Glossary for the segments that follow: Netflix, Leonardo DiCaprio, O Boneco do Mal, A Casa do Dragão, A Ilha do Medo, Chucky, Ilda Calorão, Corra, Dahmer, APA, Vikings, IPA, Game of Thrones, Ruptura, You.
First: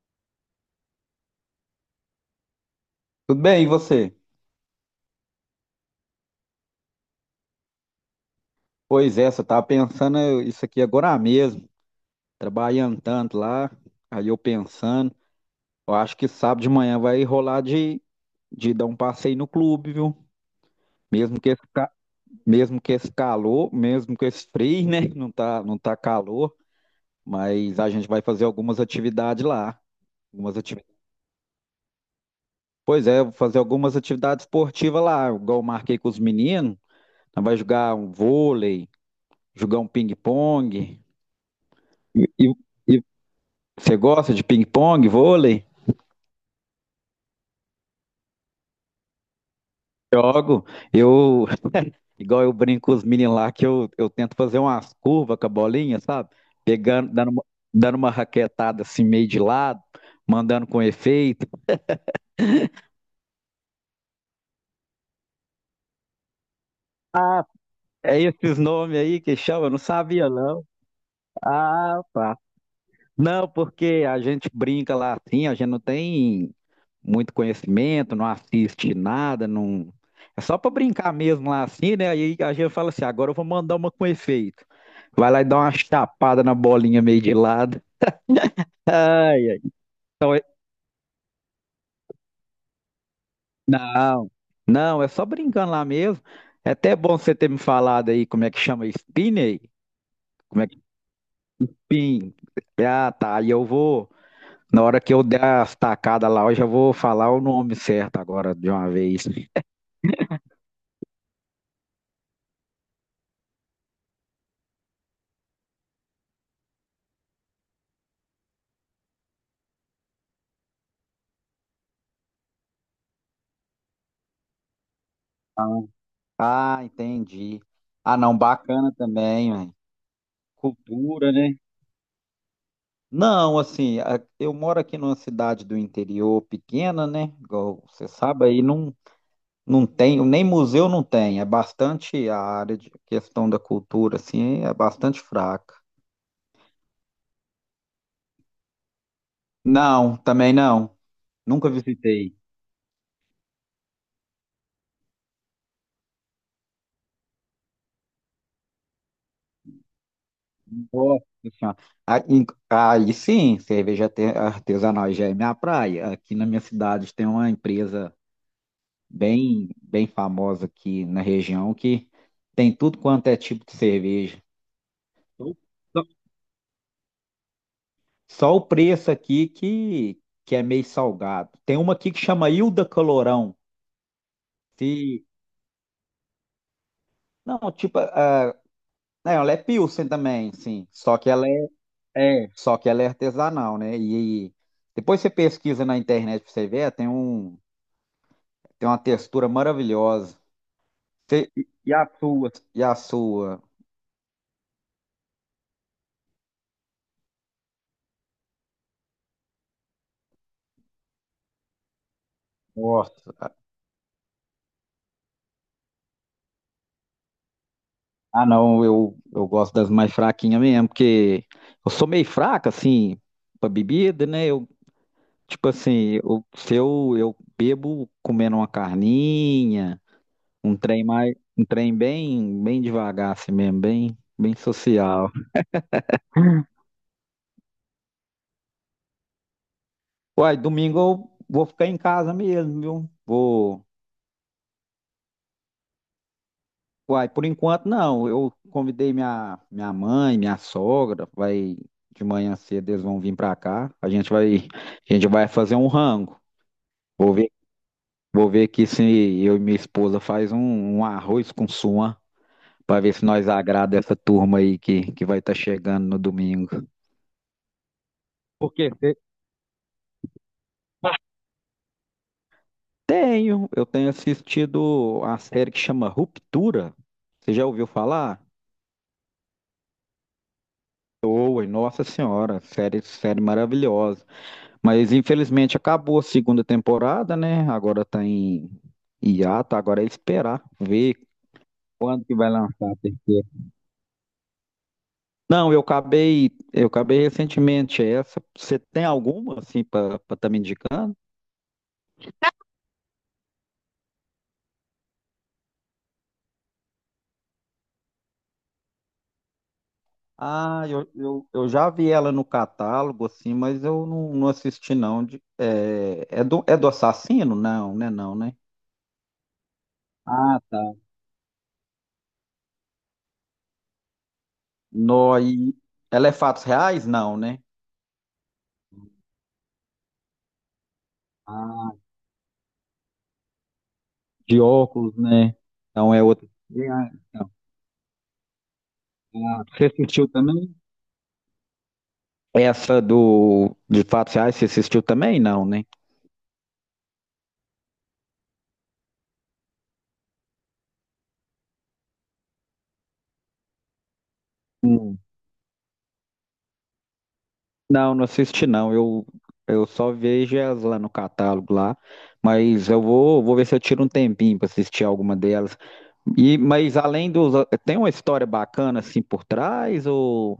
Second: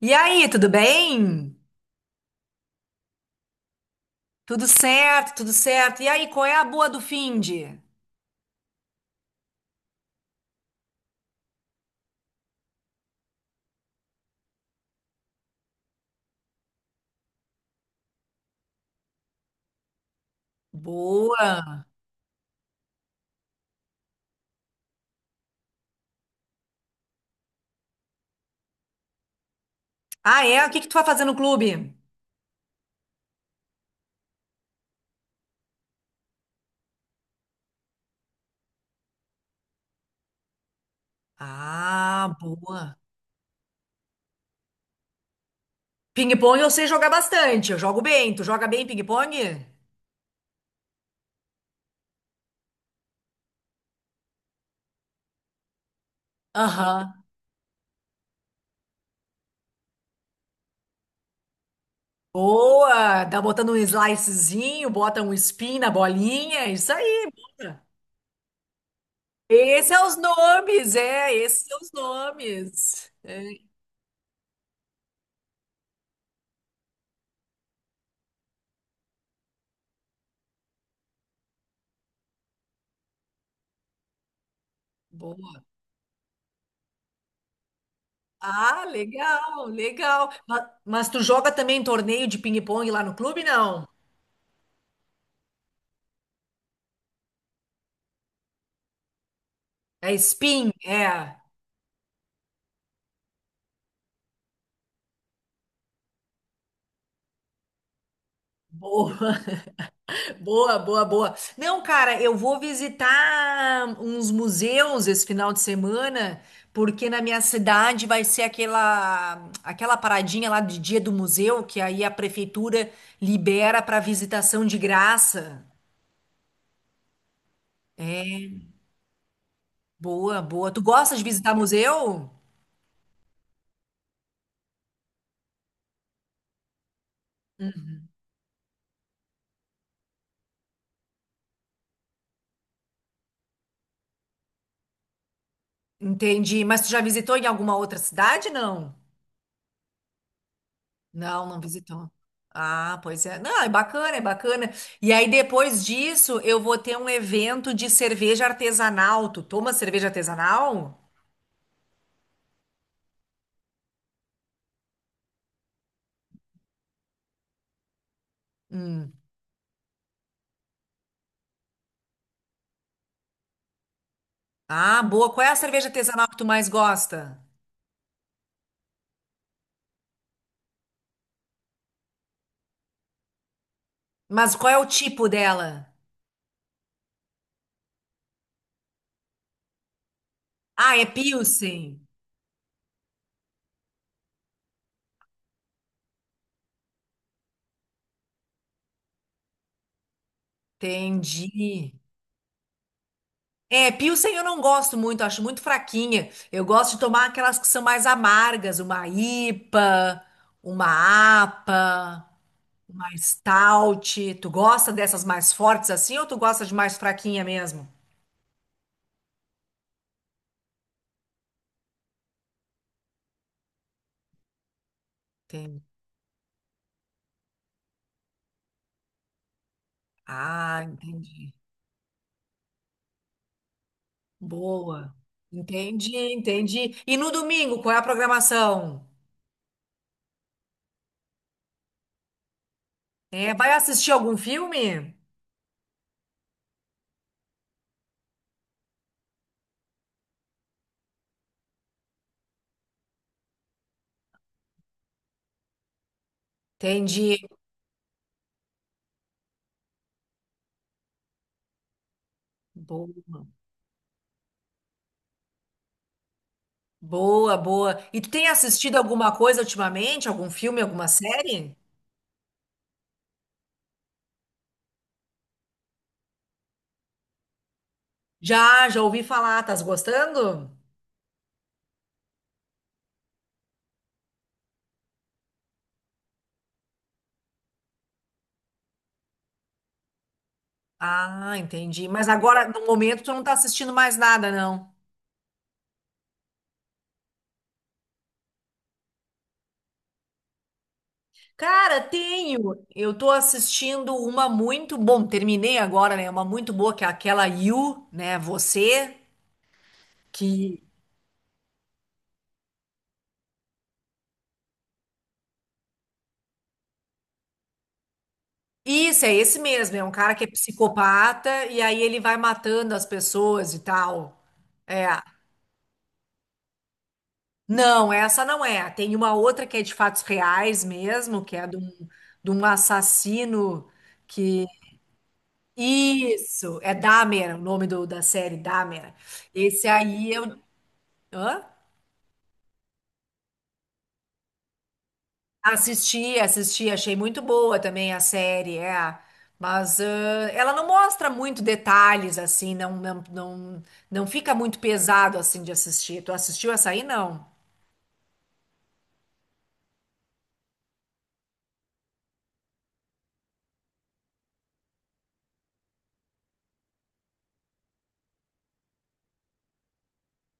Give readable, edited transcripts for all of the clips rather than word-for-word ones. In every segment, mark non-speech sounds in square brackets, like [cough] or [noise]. E aí, tudo bem? Tudo bem, e você? Tudo certo, tudo certo. E aí, qual é a boa do finde? Pois é, eu estava pensando isso aqui agora mesmo, trabalhando tanto lá, aí eu pensando, eu acho que sábado de manhã vai rolar de dar um passeio no clube, viu? Mesmo que esse, Boa. ca- mesmo que esse calor, mesmo que esse frio, né? [laughs] Não tá, não tá calor, mas a gente vai fazer algumas atividades lá. Ah, Algumas é? O que ativi- que tu vai fazer no clube? Pois é, eu vou fazer algumas atividades esportivas lá, igual eu marquei com os meninos, nós vai jogar um vôlei, jogar um ping-pong. E, Ah, boa. e Você gosta de ping-pong, vôlei? Ping-pong eu sei jogar bastante. Eu jogo bem. Tu joga bem ping-pong? Jogo. Eu, igual eu brinco com os meninos lá, que eu tento fazer umas curvas com a bolinha, sabe? Pegando, Aham. dando uma raquetada assim, meio de lado, mandando com efeito. Boa. Dá botando um slicezinho, bota um spin na bolinha. Isso aí. Boa. É esses nomes aí que chama, eu não Esses são os sabia não. nomes, é. Esses são os Ah, tá. nomes. É, Não, porque a gente brinca lá assim, a gente não tem muito conhecimento, não assiste nada, não. É só para brincar mesmo lá assim, né? Aí a gente fala assim, agora eu vou mandar uma com efeito. Vai lá e dá boa. uma chapada na bolinha meio de lado. Ah, Ai, ai. legal, legal. Então, Mas, tu joga também torneio de ping-pong lá no clube, não? não, não, é só brincando lá mesmo. É até bom você ter me falado aí como é que chama spin aí. É Como é spin, que é. spin? Ah, tá. Aí eu vou, na hora que eu der as tacadas lá, eu já vou falar o nome certo agora de uma vez. Boa, [laughs] boa, boa, boa. Não, cara, eu vou visitar uns museus esse final de semana, porque na minha cidade vai ser aquela paradinha lá de dia do museu, que aí a prefeitura libera para visitação de graça. Ah, entendi. Ah, não, bacana também, velho. Boa, boa. Tu gosta de Cultura, visitar né? museu? Não, assim, eu moro aqui numa cidade do interior pequena, né? Igual você sabe, aí não, não tem, nem museu não tem. É bastante a área de questão da cultura, assim, é bastante fraca. Entendi. Mas tu já visitou em alguma outra cidade, não? Não, também não. Não, não Nunca visitou. visitei. Ah, pois é. Não, é bacana, é bacana. E aí, depois disso, eu vou ter um evento de cerveja artesanal. Tu toma cerveja artesanal? Nossa Senhora. Ah, Aí sim, cerveja artesanal já é minha praia. Aqui na minha cidade tem uma empresa, Hum. bem, bem famosa aqui na região, que tem tudo quanto é tipo de cerveja. Ah, boa. Qual é Só a cerveja só artesanal que tu mais gosta? só o preço aqui que é meio salgado. Tem uma aqui que chama Ilda Calorão. Mas qual é o Se, tipo dela? não, tipo, não, ela é Pilsen também, sim. Ah, é Pilsen. Só que ela é artesanal, né? E depois você pesquisa na internet pra você ver, tem uma textura maravilhosa. Você- Entendi. e a sua? E a sua? É, Pilsen eu não gosto muito, acho muito fraquinha. Eu gosto de tomar aquelas que são mais amargas, uma IPA, uma APA. Mais Nossa, stout. Tu gosta dessas mais fortes assim ou tu gosta de mais fraquinha mesmo? Ah, não, eu gosto das mais fraquinhas mesmo, porque eu sou meio fraca, assim, pra bebida, né? Tipo Entendi. assim, se eu bebo comendo uma carninha, Ah, entendi. um trem bem, bem devagar, assim mesmo, bem, bem Boa. social. Entendi, entendi. E no domingo, qual é a programação? Uai, domingo eu vou ficar em casa mesmo, viu? É, vai Vou. assistir algum filme? Uai, por enquanto não. Eu convidei minha mãe, minha sogra, vai de manhã cedo, eles vão vir pra cá. A gente vai fazer um rango. Vou Entendi. ver Vou ver aqui se eu e minha esposa faz um arroz com suã para ver se Boa, nós agrada essa turma aí que vai estar chegando no domingo. boa, boa. E tu tem Por quê? assistido alguma coisa ultimamente? Algum filme, alguma série? Eu tenho assistido a série que chama Ruptura. Você já ouviu falar? Já, já ouvi falar. Tás gostando? Oi, nossa senhora, série maravilhosa. Mas infelizmente acabou a segunda temporada, né? Agora tá em hiato, agora é esperar ver Ah, entendi. quando Mas que vai agora, no lançar a momento, tu não terceira. tá assistindo mais nada, não. Não, eu acabei recentemente essa. Você tem alguma assim para estar me indicando? Cara, tenho. Eu tô assistindo uma muito bom, terminei agora, né? Uma muito boa que é aquela You, né? Você que Ah, eu já vi ela no catálogo, assim, mas eu não assisti, não. É do assassino? Não, né? Não, né? Isso é esse mesmo, é um cara que é Ah, tá. psicopata e aí ele vai matando as pessoas e tal. É. No, e ela é fatos reais? Não, né? Não, essa não é. Tem uma outra que é de fatos reais mesmo, que é Ah, de um assassino de que óculos, né? Então é outra. Isso, é Ah, então. Dahmer, o nome do, da série Dahmer. Ah, Esse você assistiu aí eu também? Hã? Essa do de fatos reais você assistiu também? Não, né? Assisti, assisti, achei muito boa também a série, é. Mas ela não mostra muito detalhes, assim, não, não, não, não fica muito pesado, assim, de assistir. Tu assistiu essa aí, não? Não, não assisti não. Eu só vejo elas lá no catálogo lá, mas eu vou ver se eu tiro um tempinho para assistir alguma delas. Mas além dos, tem uma história bacana assim por trás ou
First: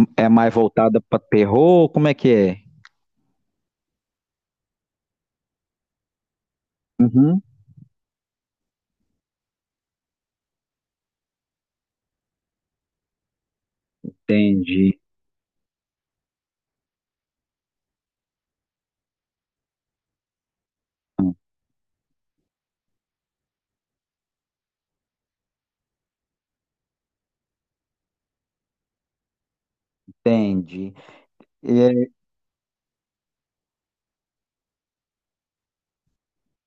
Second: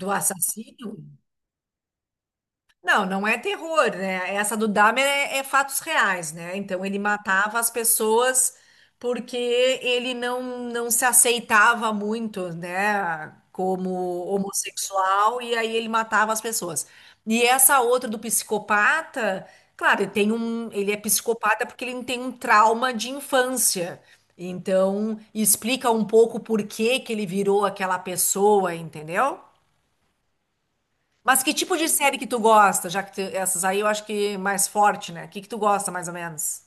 Do é mais assassino? voltada para terror? Como é que é? Não, não é terror, né? Essa do Dahmer é, é fatos reais, né? Então ele Uhum. matava as pessoas porque ele não, não se aceitava muito, né? Como Entendi, homossexual, e aí ele matava as pessoas. E essa outra do psicopata, claro, ele é psicopata porque ele tem um trauma de infância. Então, explica um pouco por que que ele virou aquela pessoa, entendeu? entendi. Mas que tipo de série que tu gosta? Já que essas aí eu acho que mais forte, né? O que que tu gosta, mais ou menos?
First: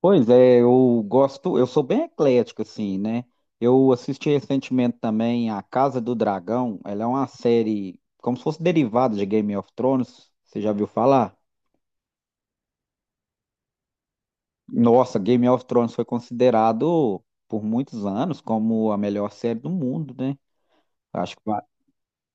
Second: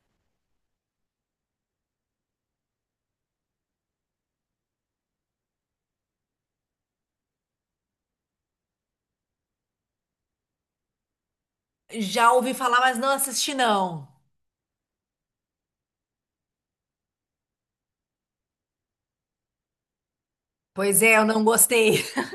Pois é, eu sou bem eclético, assim, né? Eu assisti recentemente também A Casa do Dragão, ela é uma série como se fosse derivada de Game of Thrones, você já viu falar? Já ouvi falar, mas não assisti, não. Nossa, Game of Thrones foi considerado por muitos anos como a melhor série do mundo, né? Pois é, eu Acho que não vai. gostei. [laughs]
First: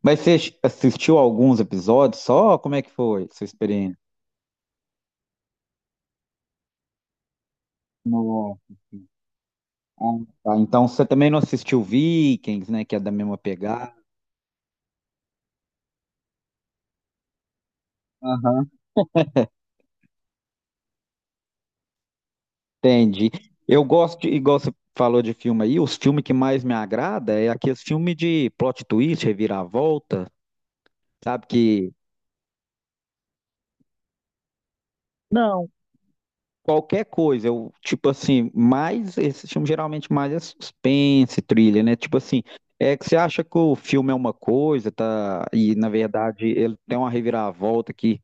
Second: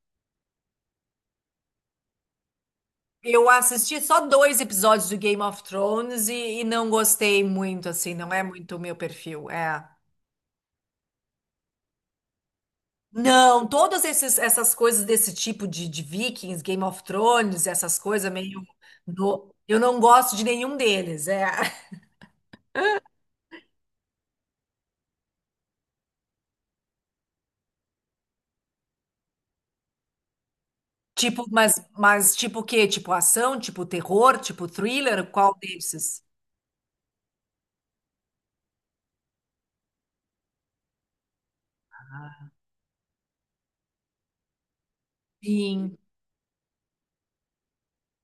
Mas você assistiu alguns episódios só? Como é que foi sua Eu experiência? assisti só dois episódios do Game of Thrones e não gostei muito, assim, não é Nossa. muito o meu perfil, é. Ah, tá. Então você também não assistiu Vikings, né? Que é da mesma Não, pegada. todas essas coisas desse tipo de Vikings, Game of Thrones, essas coisas meio. Aham. Eu não gosto de nenhum deles, é. [laughs] Entendi. Eu gosto, igual você falou de filme aí, os filmes que mais me agrada é aqueles filmes de plot twist, reviravolta, Tipo, sabe? Que mas tipo o quê? Tipo ação, tipo terror, tipo thriller? Qual não, desses? qualquer coisa, tipo assim, mais, esse filme geralmente mais é suspense, trilha, né? Tipo assim, é que você acha que o filme é uma coisa, tá? E na Sim. verdade ele tem uma reviravolta que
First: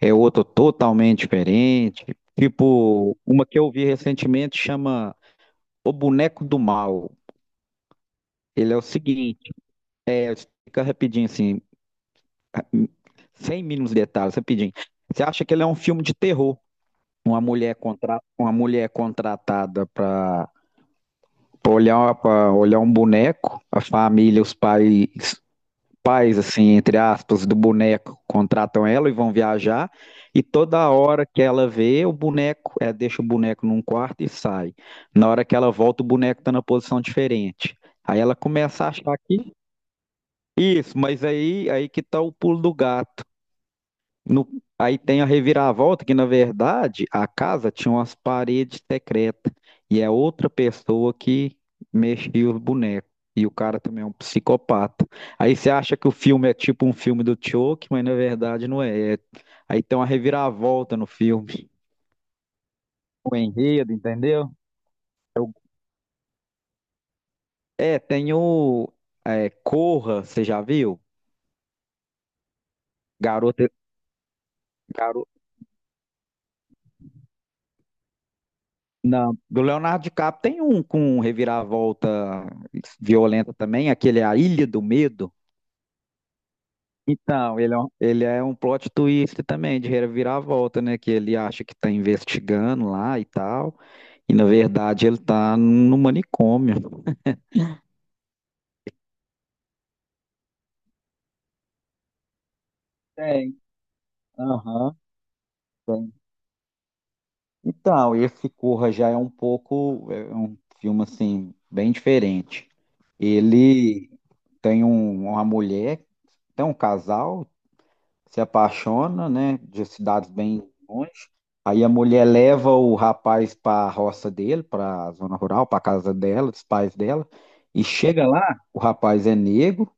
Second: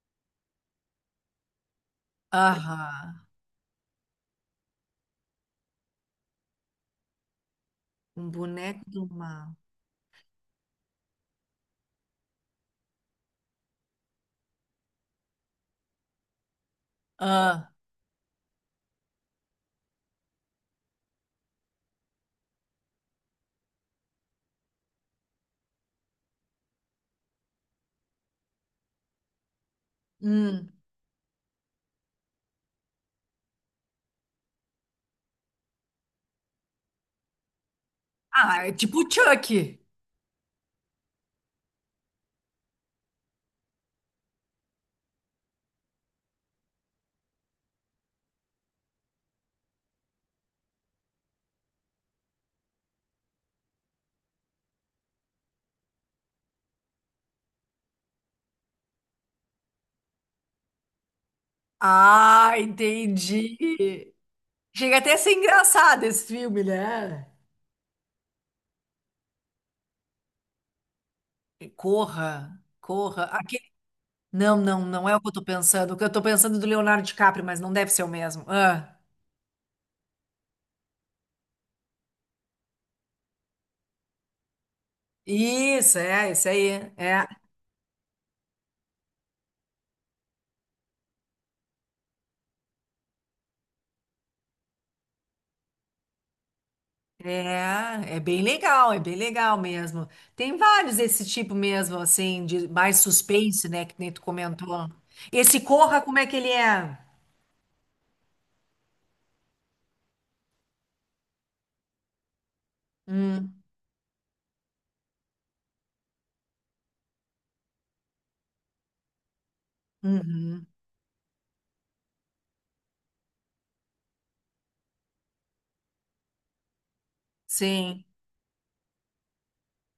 é outro totalmente diferente. Tipo, Aham. uma que eu vi recentemente chama O Boneco do Mal. Um Ele é o boneco do seguinte. mal. Fica rapidinho, assim, sem mínimos detalhes, rapidinho. Você acha que ele é um filme de terror? Uma Ah, mulher, contra... uma mulher contratada para pra olhar um boneco, a família, os pais, assim, entre aspas, do boneco contratam ela e vão viajar, e hum. toda hora que ela vê o boneco, deixa o boneco num quarto e sai. Na hora que ela volta, o boneco está na posição diferente. Aí ela Ah, é começa a tipo o achar que. Chucky. Isso, mas aí que tá o pulo do gato. No- aí tem a reviravolta, que na verdade a casa tinha umas paredes secretas. E é outra pessoa que mexia os bonecos. E o cara também é um psicopata. Aí você acha que o filme é tipo um filme do Chuck, mas na verdade não é. Aí tem uma reviravolta no filme. Ah, O entendi. enredo, entendeu? Chega até a ser Eu- engraçado esse filme, né? É, tem o Corra, você já viu? Corra, corra. Aquele... Garota, Não, não, não é o que eu tô pensando. O que eu tô pensando é do Leonardo DiCaprio, mas não deve ser o mesmo. Ah, Não, do Leonardo DiCaprio tem um com reviravolta violenta também, aquele é A Ilha do Medo. isso, é, isso aí. É. Então, ele é um plot twist também, de reviravolta, né? Que ele acha que tá investigando lá e tal, e na verdade ele tá no manicômio. É, é bem legal mesmo. Tem vários desse tipo mesmo, assim, de mais Tem, suspense, né, que nem tu comentou. aham, Esse Corra, tem. como é que ele é? Então, esse Corra já é um filme assim, bem diferente. Hum, Ele tem uma mulher, tem um casal, se apaixona, né, de cidades bem uhum, longe. Aí a mulher leva o rapaz para a roça dele, para a zona rural, para a casa dela, dos pais dela, e sim. chega lá, o rapaz é negro,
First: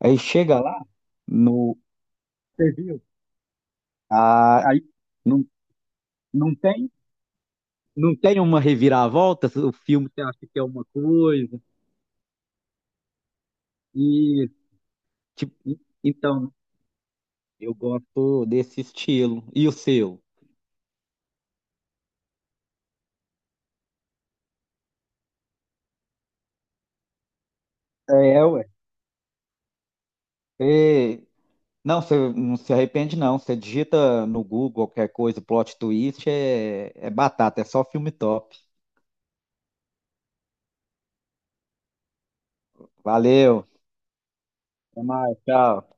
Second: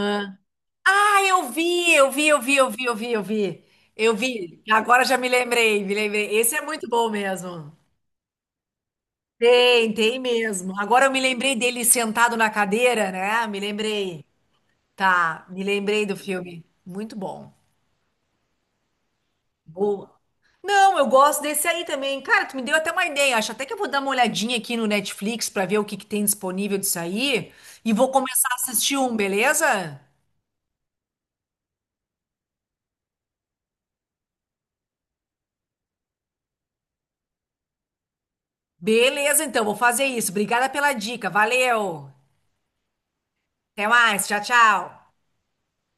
aí chega lá Ah, eu no vi, eu vi, eu vi, eu Você vi, eu viu? vi, eu vi. Eu vi. Ah, aí Agora já me não, lembrei, me lembrei. Esse não é muito tem bom mesmo. não tem uma reviravolta, o Tem, filme tem você acha que é mesmo. uma Agora eu me lembrei coisa dele sentado na cadeira, né? Me lembrei. e Tá, tipo, me lembrei do então filme. Muito bom. eu gosto desse estilo. E o Boa. seu? Não, eu gosto desse aí também. Cara, tu me deu até uma ideia. Acho até que eu vou dar uma olhadinha aqui no Netflix pra ver o que que tem disponível disso aí e vou É, começar a ué. assistir um, beleza? É, Não, você não se arrepende, não. Você digita no Google qualquer coisa, plot twist, é batata, é só filme top. Beleza, então, vou fazer isso. Obrigada pela dica. Valeu. Valeu, Até mais. Tchau, até tchau. mais, tchau.